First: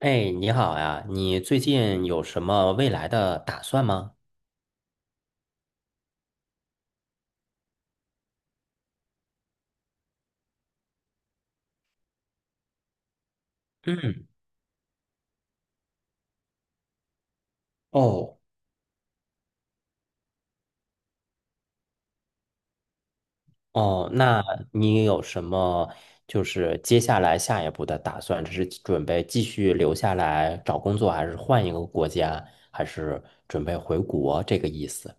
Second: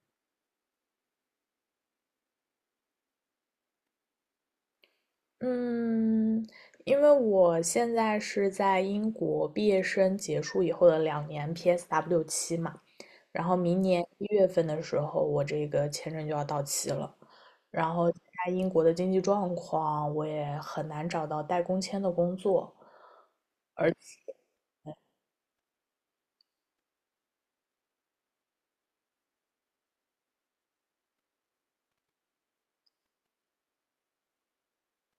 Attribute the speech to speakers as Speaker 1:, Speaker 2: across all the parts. Speaker 1: 哎，你好呀，你最近有什么未来的打算吗？
Speaker 2: 嗯，因为我现在是在英国毕业生结束以后的两年 PSW 期嘛，然后明年一
Speaker 1: 嗯，
Speaker 2: 月份的时候，我这个签证就要到期了。然后，现
Speaker 1: 哦
Speaker 2: 在英国的经济状况，我也很难找到带工签的工作，而。
Speaker 1: 哦，那你有什么接下来下一步的打算？这是准备继续留下来找工作，还是换一个国家，还是准备回国这个意思？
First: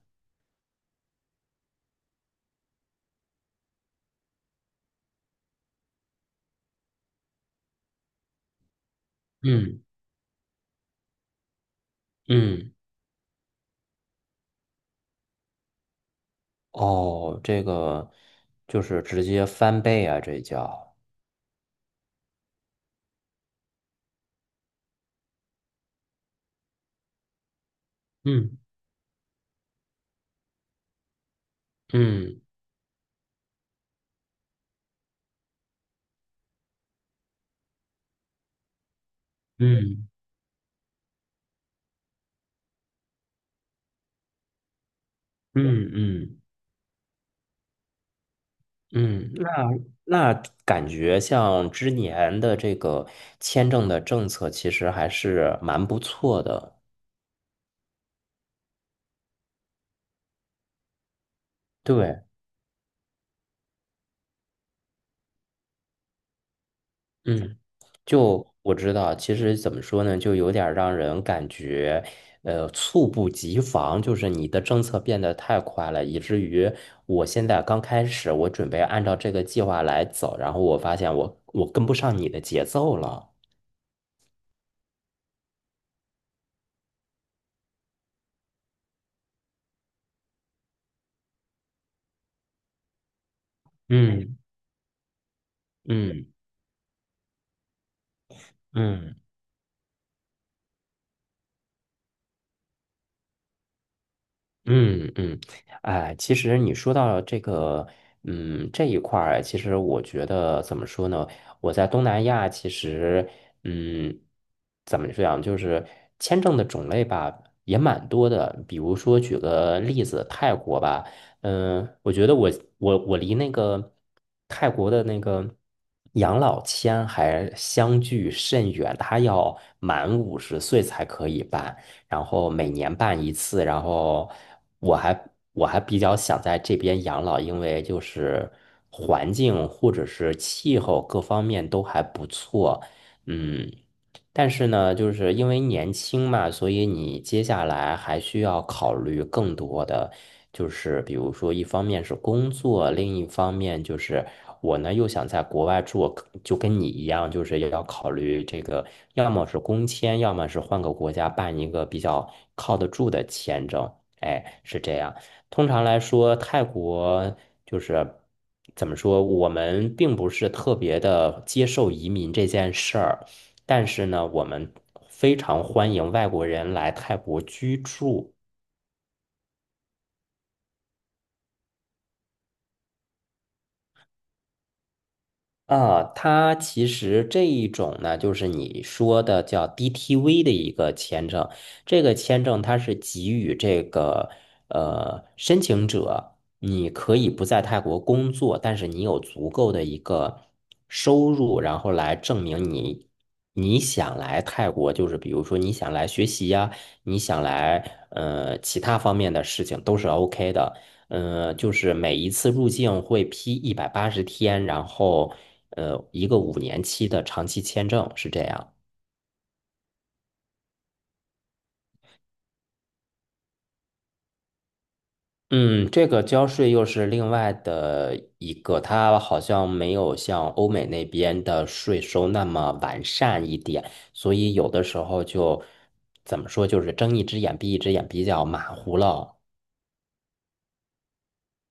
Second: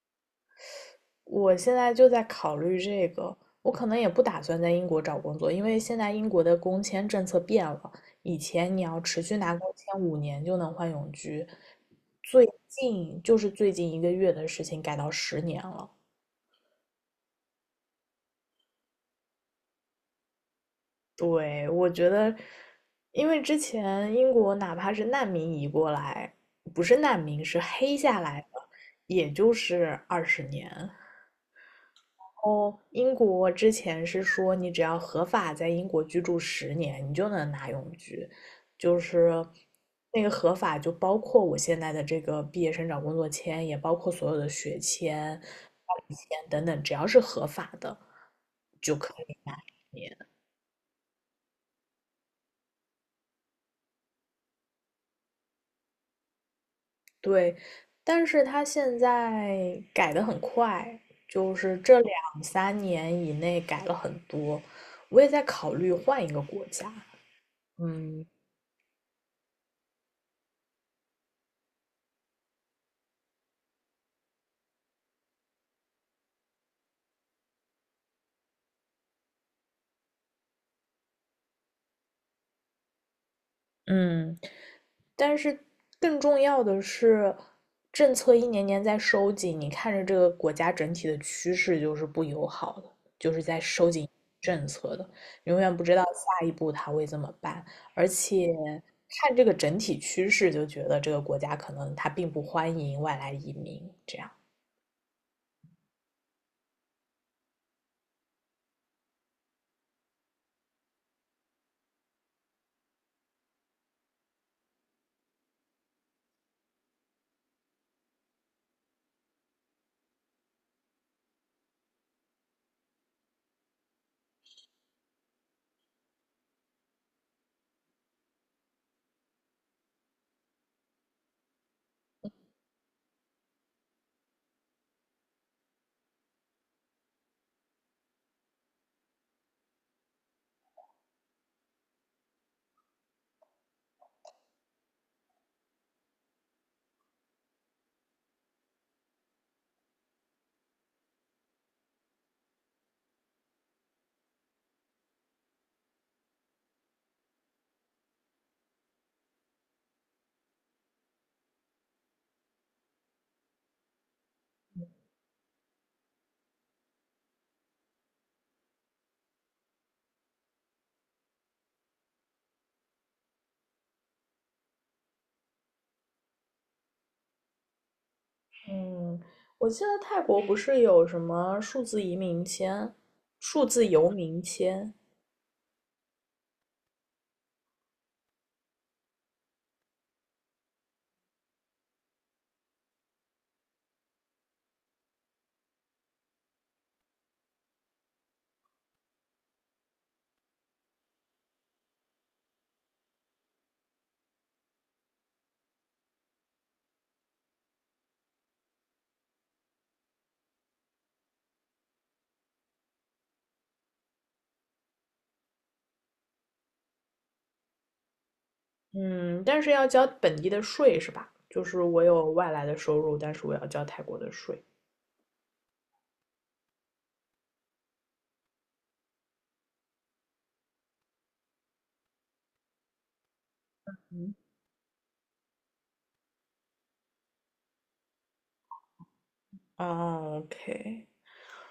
Speaker 2: 我现在就在考虑这个，我可能也不打算在英国找工作，因为现在英国的工签政策变了，以前你要持续拿工
Speaker 1: 嗯
Speaker 2: 签5年就能换永居，最
Speaker 1: 嗯，
Speaker 2: 近就是最近1个月的事情改到十年了。
Speaker 1: 哦，这个就是直接翻倍啊，这叫。
Speaker 2: 对，我觉得，因为之前英国哪怕是难民移过来，不是难民，是黑下来的，
Speaker 1: 嗯
Speaker 2: 也就是20年。
Speaker 1: 嗯
Speaker 2: 哦，英国之前是说，你只要合法在英国居住十年，你就能拿永居，就是
Speaker 1: 嗯
Speaker 2: 那个合法就包括我现在的这个毕业生找工作签，也包括所有的学签、
Speaker 1: 嗯嗯
Speaker 2: 伴侣
Speaker 1: 嗯
Speaker 2: 签等等，只要是合法的就可
Speaker 1: 嗯。
Speaker 2: 以拿十年。
Speaker 1: 那感觉像之年的这个签证的政策，其实还是蛮不错的。
Speaker 2: 对，但是他现在改的很快，就是这
Speaker 1: 对，
Speaker 2: 两三年以内改了很多，我也在考虑换一个国家。
Speaker 1: 嗯，
Speaker 2: 嗯
Speaker 1: 就我知道，其实怎么说呢，就有点儿让人感觉，猝不及防，就是你的政策变得太快了，以至于我现在刚开始，我准备按照这个计划来走，然后我发现我跟不上你的节奏了。
Speaker 2: 嗯，但是更重要的是，政策一年年在收紧，你看着这个国家整体的趋势就是不友好的，就是在收紧
Speaker 1: 嗯
Speaker 2: 政策的，永远不知道
Speaker 1: 嗯
Speaker 2: 下一步他会怎么办，而且
Speaker 1: 嗯。
Speaker 2: 看这个整体趋势就觉得这个国家可能它并不欢迎外来移民，这样。
Speaker 1: 嗯嗯，哎，其实你说到这个，嗯，这一块儿，其实我觉得怎么说呢？我在东南亚，其实，嗯，怎么讲，就是签证的种类吧，也蛮多的。比如说，举个例子，泰国吧，嗯，我觉得我离那个泰国的那个养老签还相距甚远，他要满五十岁才可以办。然后每年办一次，然后我还我还比较想在这边养老，因为就是环境或者是气候各方面都还不错，嗯。但是呢，就是因为年轻嘛，所以你接下来还需要考虑更多的，就是比如说，一方面是工作，另一方面就是我呢又想在国外住，就跟你一样，就是也要考虑这个，要么是工签，要么是换个国家办一个比较靠得住的签证。哎，是这样。通常来说，泰国就是怎么说，我们并不是特别的接受移民这件事儿。但是呢，我们非常欢迎外国人来泰国居住。
Speaker 2: 嗯，我记得泰国不是有什么数字移民签、数字游民签？
Speaker 1: 啊，它其实这一种呢，就是你说的叫 DTV 的一个签证。这个签证它是给予这个申请者，你可以不在泰国工作，但是你有足够的一个收入，然后来证明你想来泰国，就是比如说你想来学习呀，你想来其他方面的事情都是 OK 的。就是每一次入境会批一百八十天，然后一个五年期的长期签证是这样。
Speaker 2: 嗯，但是要交本地的税是吧？就是我有外来的收入，但是我要交泰国的税。
Speaker 1: 嗯，这个交税又是另外的一个，它好像没有像欧美那边的税收那么完善一点，所以有的时候就怎么说，就是睁一只眼闭一只眼，比较马虎了。
Speaker 2: 哦，OK，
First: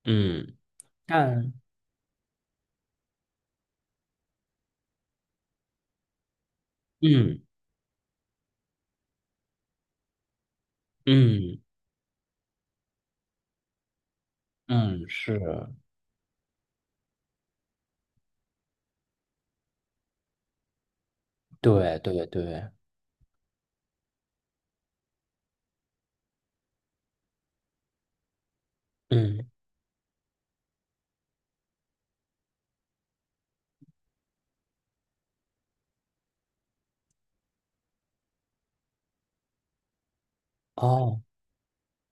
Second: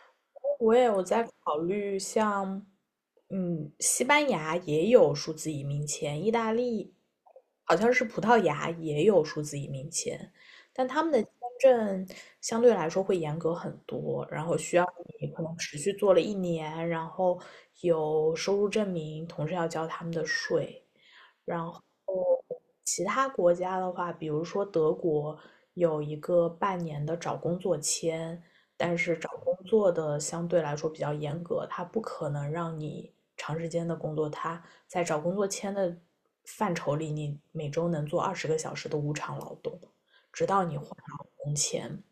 Speaker 1: 嗯，
Speaker 2: 我也有在
Speaker 1: 但
Speaker 2: 考虑像，西班牙也有数字移民签，意大利好像是葡萄牙也有数字移民签，但他们
Speaker 1: 嗯
Speaker 2: 的签
Speaker 1: 嗯
Speaker 2: 证相对来说会严格很多，然后需要
Speaker 1: 嗯嗯，
Speaker 2: 你
Speaker 1: 是，
Speaker 2: 可能持续做了一年，然后有收入证明，同时要交他们的税。然后
Speaker 1: 对对对，
Speaker 2: 其他国家的话，比如说德国有一个半年的找工作签，但是找
Speaker 1: 嗯，
Speaker 2: 工作的相对来说比较严格，它不可能让你长时间的工作。它在找工作签的范畴里，你每周能做20个小时的无偿劳动，直到你还
Speaker 1: 哦。
Speaker 2: 工签。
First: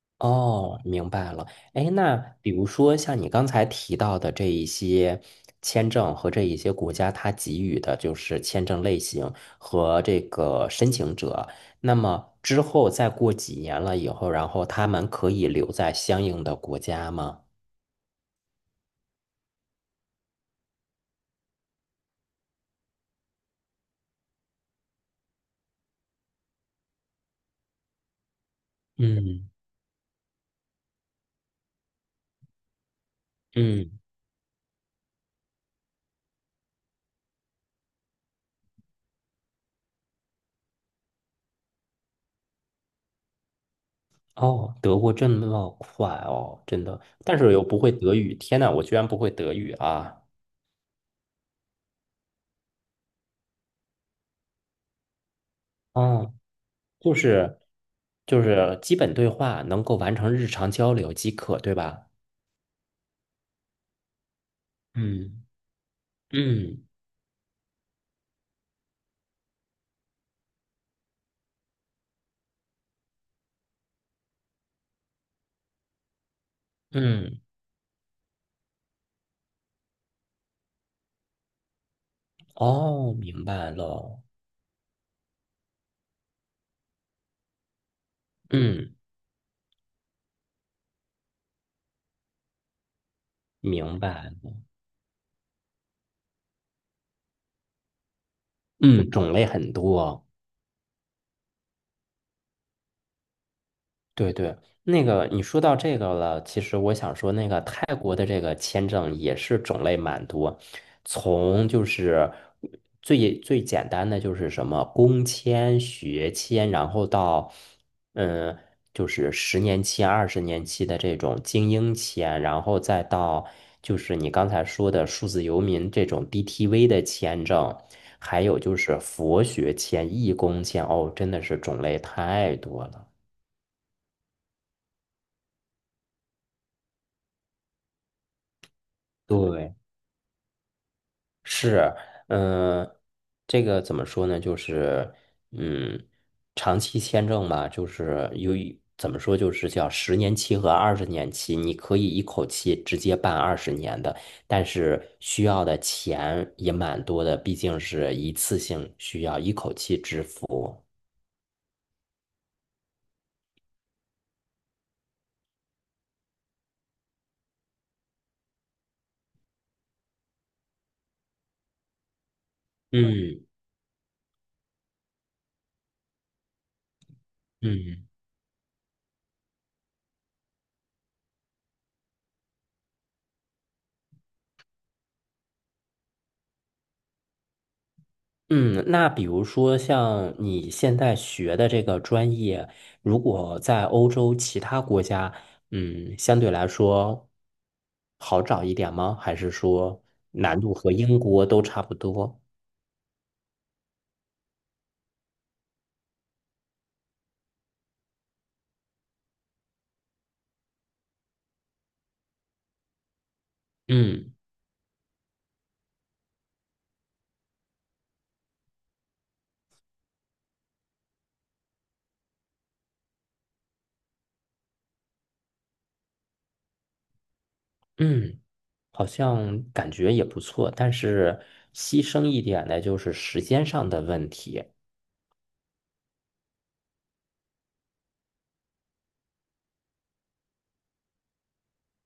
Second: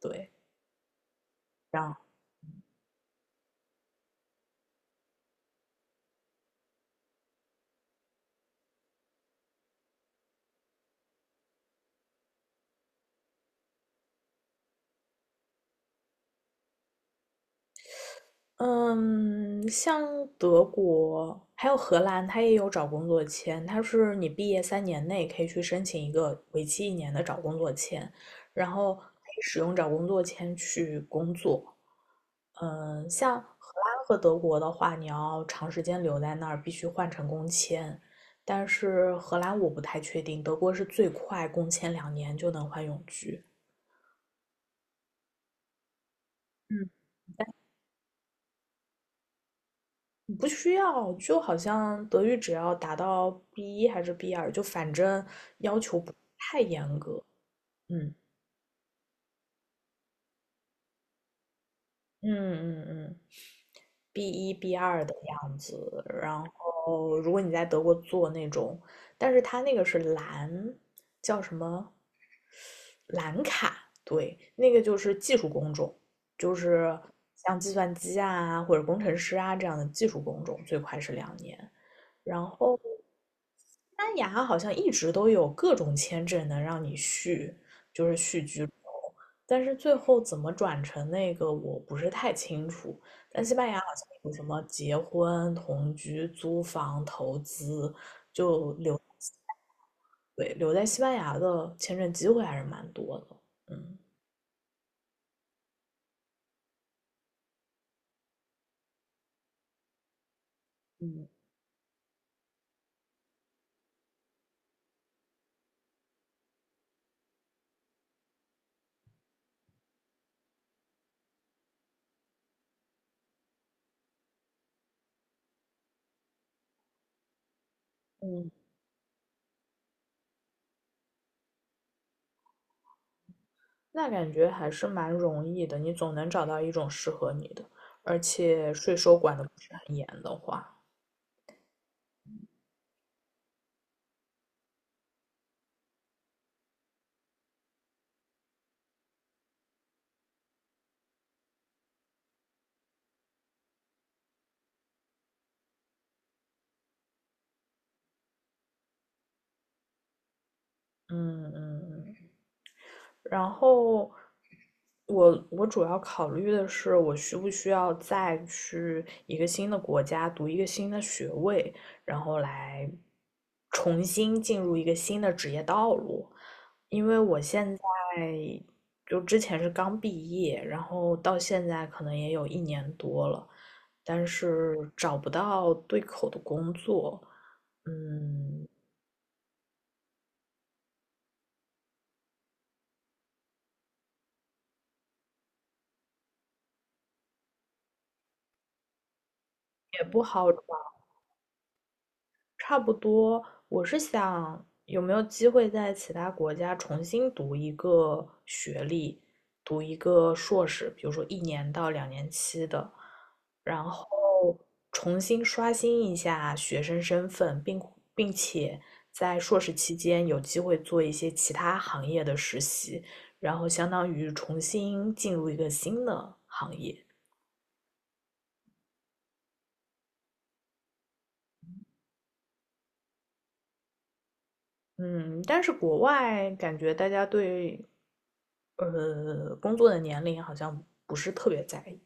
Speaker 2: 对，
Speaker 1: 哦，明白了。哎，
Speaker 2: 让
Speaker 1: 那比如说像你刚才提到的这一些签证和这一些国家它给予的就是签证类型和这个申请者，那么之后再过几年了以后，然后他们可以留在相应的国家吗？
Speaker 2: 嗯，像德国还有荷兰，它也有找工作签，它是你毕业3年内可以去申请一个为期一年的找工作签，然后可以
Speaker 1: 嗯
Speaker 2: 使用找工作签去工作。嗯，像荷
Speaker 1: 嗯，
Speaker 2: 兰和德国的话，你要长时间留在那儿，必须换成工签。但是荷兰我不太确定，德国是最快工签两年就能换永居。
Speaker 1: 哦，德国这么快哦，真
Speaker 2: 嗯，
Speaker 1: 的，但是又不会德语，天呐，我居然不会德语啊！
Speaker 2: 你不需要，就好像德语只要达到 b 一还是 B2，就反正要求不
Speaker 1: 哦。
Speaker 2: 太严
Speaker 1: 就
Speaker 2: 格。
Speaker 1: 是
Speaker 2: 嗯
Speaker 1: 就是基本对话能够完成日常交流即可，对吧？
Speaker 2: 嗯嗯嗯 b 一 b 二的
Speaker 1: 嗯
Speaker 2: 样子。然
Speaker 1: 嗯
Speaker 2: 后，如果你在德国做那种，但是它那个是蓝，叫什么？蓝卡，对，那个就是技术工种，就是
Speaker 1: 嗯，
Speaker 2: 像计算机啊或者工程师啊这样的技术工种，最快是两年。然后
Speaker 1: 哦，明白
Speaker 2: 西班
Speaker 1: 了，
Speaker 2: 牙好像一直都有各种签证能让你续，就是续居，
Speaker 1: 嗯，
Speaker 2: 但是最后怎么转成那个我不是太清楚。但西班牙好
Speaker 1: 明
Speaker 2: 像有
Speaker 1: 白
Speaker 2: 什
Speaker 1: 了
Speaker 2: 么结婚、同居、租房、投资，就留，
Speaker 1: 嗯，种类很多。
Speaker 2: 对，留在西班牙的签证机会还是蛮多的。嗯。
Speaker 1: 对对，那个你说到这个了，其实我想说，那个泰国的这个签证也是种类蛮多，
Speaker 2: 嗯
Speaker 1: 从就是最最简单的就是什么工签、学签，然后到嗯，就是十年期、二十年期的这种精英签，然后再到就是你刚才说的数字游民这种 DTV 的签证，还
Speaker 2: 嗯，
Speaker 1: 有就是佛学签、义工签，哦，真的是种类太多了。
Speaker 2: 那感觉还是蛮容易的，你总能找到一种适合你的，而且税收管的不是
Speaker 1: 对，
Speaker 2: 很严的话，
Speaker 1: 是，嗯、这个怎么说呢？就是，嗯，长期签证嘛，就是由于怎么说，就是叫十年期和二十年期，你可以一口气直接办二十年的，但是需要的钱也蛮多的，毕竟是一次性需要一口气支付。
Speaker 2: 嗯嗯嗯，然后我主要考虑的是，我需不需要再去一个新的国家读一个新的学位，然后来
Speaker 1: 嗯
Speaker 2: 重新进入一个新的职业道路。因为我现在
Speaker 1: 嗯。
Speaker 2: 就之前是刚毕业，然后到现在可能也有1年多了，但是找不到对口的工作，嗯，
Speaker 1: 嗯，那比如说像你现在学的这个专业，如果在欧洲其他国家，嗯，相对来说好找一点吗？还是
Speaker 2: 也
Speaker 1: 说
Speaker 2: 不好找。
Speaker 1: 难度和英国都差不多？
Speaker 2: 差不多，我是想有没有机会在其他国家重新读一个学历，读一个硕士，比如说一年到两年期的，然后
Speaker 1: 嗯
Speaker 2: 重新刷新一下学生身份，并且在硕士期间有机会做一些其他行业的实习，然后相当于重新进入一个新的行业。
Speaker 1: 嗯，好像感觉也不错，但是牺牲一点的就是时间上的问题。
Speaker 2: 嗯，但是国外感觉大家对工作的年龄好像不是特别在意。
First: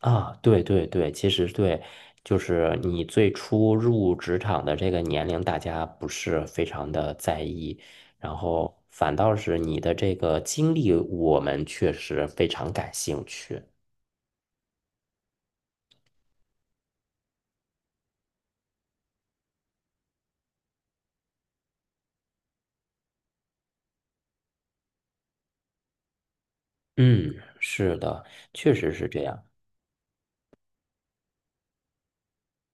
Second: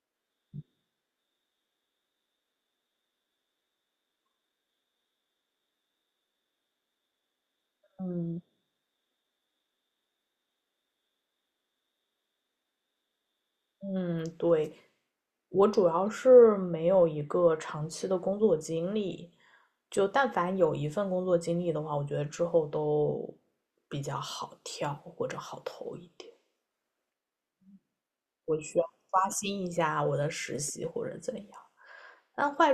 Speaker 1: 啊，对对对，其实对，就是你最初入职场的这个年龄，大家不是非常的在意，然
Speaker 2: 嗯
Speaker 1: 后反倒是你的这个经历，我们确实非常感兴趣。
Speaker 2: 嗯，对，我主要是没有一个长期的工作经历，就但凡有一份工作经历的话，我觉得之后都比较好跳或者好投一点，
Speaker 1: 嗯，是的，确实是这
Speaker 2: 刷
Speaker 1: 样。
Speaker 2: 新一下我的实习或者怎样。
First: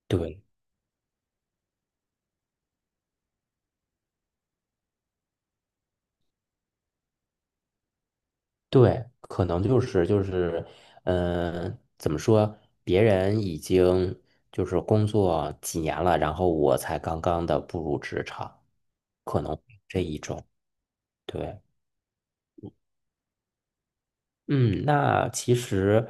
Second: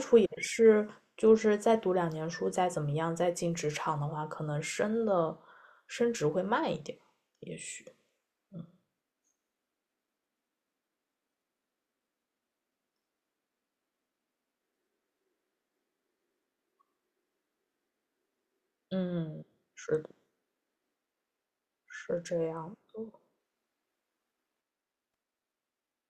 Speaker 1: 对
Speaker 2: 是就是再读两年书，再怎么样，再进职场的话，可能升职会慢一点，也许。嗯
Speaker 1: 对，可能就是，嗯、怎么说？别人已经就是工作几年了，然后我才刚刚的步入职场，可
Speaker 2: 嗯，
Speaker 1: 能
Speaker 2: 是的，
Speaker 1: 对。
Speaker 2: 是这样的。
Speaker 1: 嗯，那其实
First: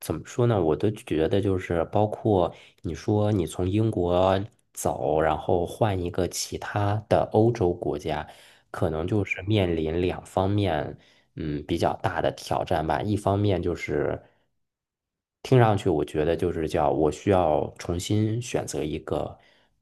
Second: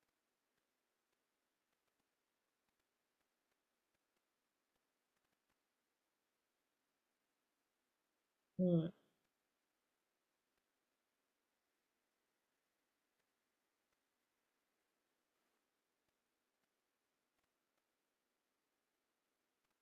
Speaker 1: 怎么说呢？我都觉得就是，包括你说你从英国走，然后换一个其他的欧洲国家，可
Speaker 2: 嗯
Speaker 1: 能就是面临两方面，嗯，比较大的挑战吧。一方面就是听上去我觉得就是叫我需要重新选择一个，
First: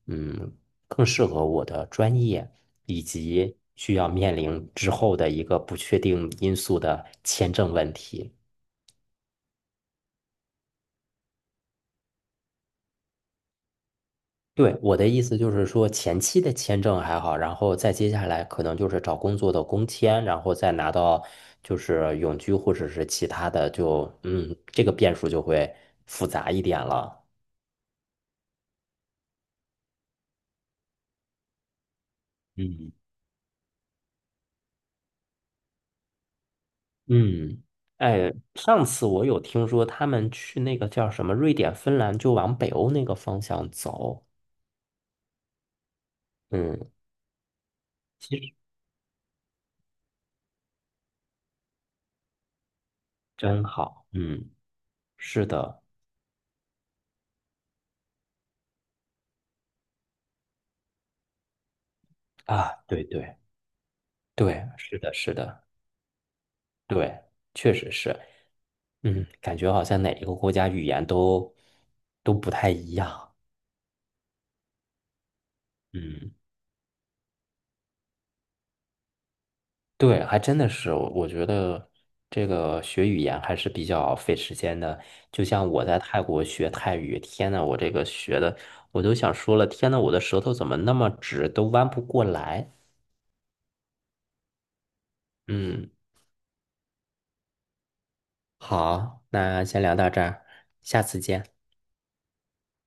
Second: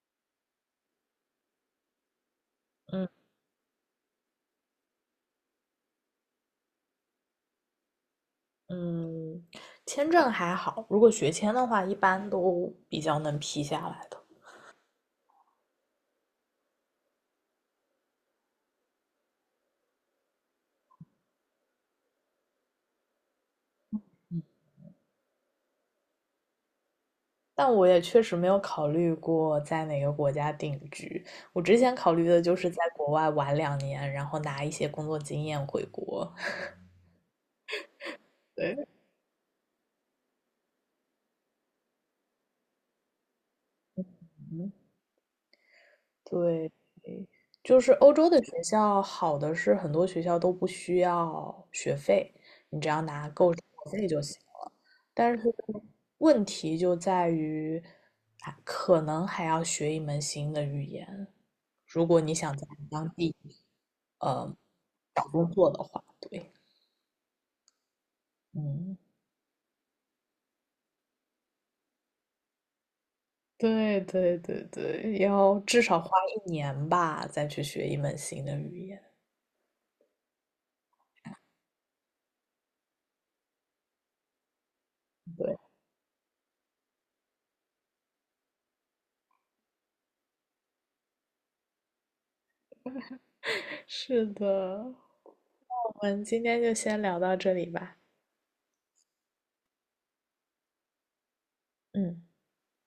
Speaker 1: 嗯，更适合我的专业。以
Speaker 2: 嗯
Speaker 1: 及需要面临之后的一个不确定因素的签证问题。
Speaker 2: 嗯，签证还好，如果学签的话，一般都比较能批下来的。
Speaker 1: 对，我的意思就是说，前期的签证还好，然后再接下来可能就是找工作的工签，然后再拿到就是永居或者是其他的就，嗯，这个变数就会复杂一点了。
Speaker 2: 但我也确实没有考虑过在哪个国家定居。我之前考虑的就是在
Speaker 1: 嗯，
Speaker 2: 国外玩两年，然后拿一些工作经验回国。
Speaker 1: 嗯，哎，上
Speaker 2: 对，
Speaker 1: 次我有听说他们去那个叫什么瑞典、芬兰，就往北欧那个方向走。
Speaker 2: 对，
Speaker 1: 嗯，
Speaker 2: 就是欧洲
Speaker 1: 其
Speaker 2: 的
Speaker 1: 实
Speaker 2: 学校好的是很多学校都不需要学费，你只要拿够学
Speaker 1: 真好。
Speaker 2: 费就行。
Speaker 1: 嗯，
Speaker 2: 但是
Speaker 1: 是的，
Speaker 2: 问题就在于，可能还要学一门新的语言，如果你想在
Speaker 1: 啊，对
Speaker 2: 当地
Speaker 1: 对
Speaker 2: 呃
Speaker 1: 对，是的，
Speaker 2: 找
Speaker 1: 是
Speaker 2: 工
Speaker 1: 的，
Speaker 2: 作的话，对，
Speaker 1: 对，确实是。
Speaker 2: 嗯。
Speaker 1: 嗯，感觉好像哪一个国家语言都不太一样。
Speaker 2: 对对对对，要至少花
Speaker 1: 嗯，
Speaker 2: 一年吧，再去学一门新的语言。
Speaker 1: 对，还真的是，我觉得这个学语言还是比较费时间的。就
Speaker 2: 对，
Speaker 1: 像我在泰国学泰语，天呐，我这个学的，我都想说了，天呐，我的舌头怎么那么直，都弯不过来。
Speaker 2: 是的，
Speaker 1: 嗯，
Speaker 2: 我们今天就先聊到这里吧。
Speaker 1: 好，那先聊到这儿，下次见。
Speaker 2: 嗯。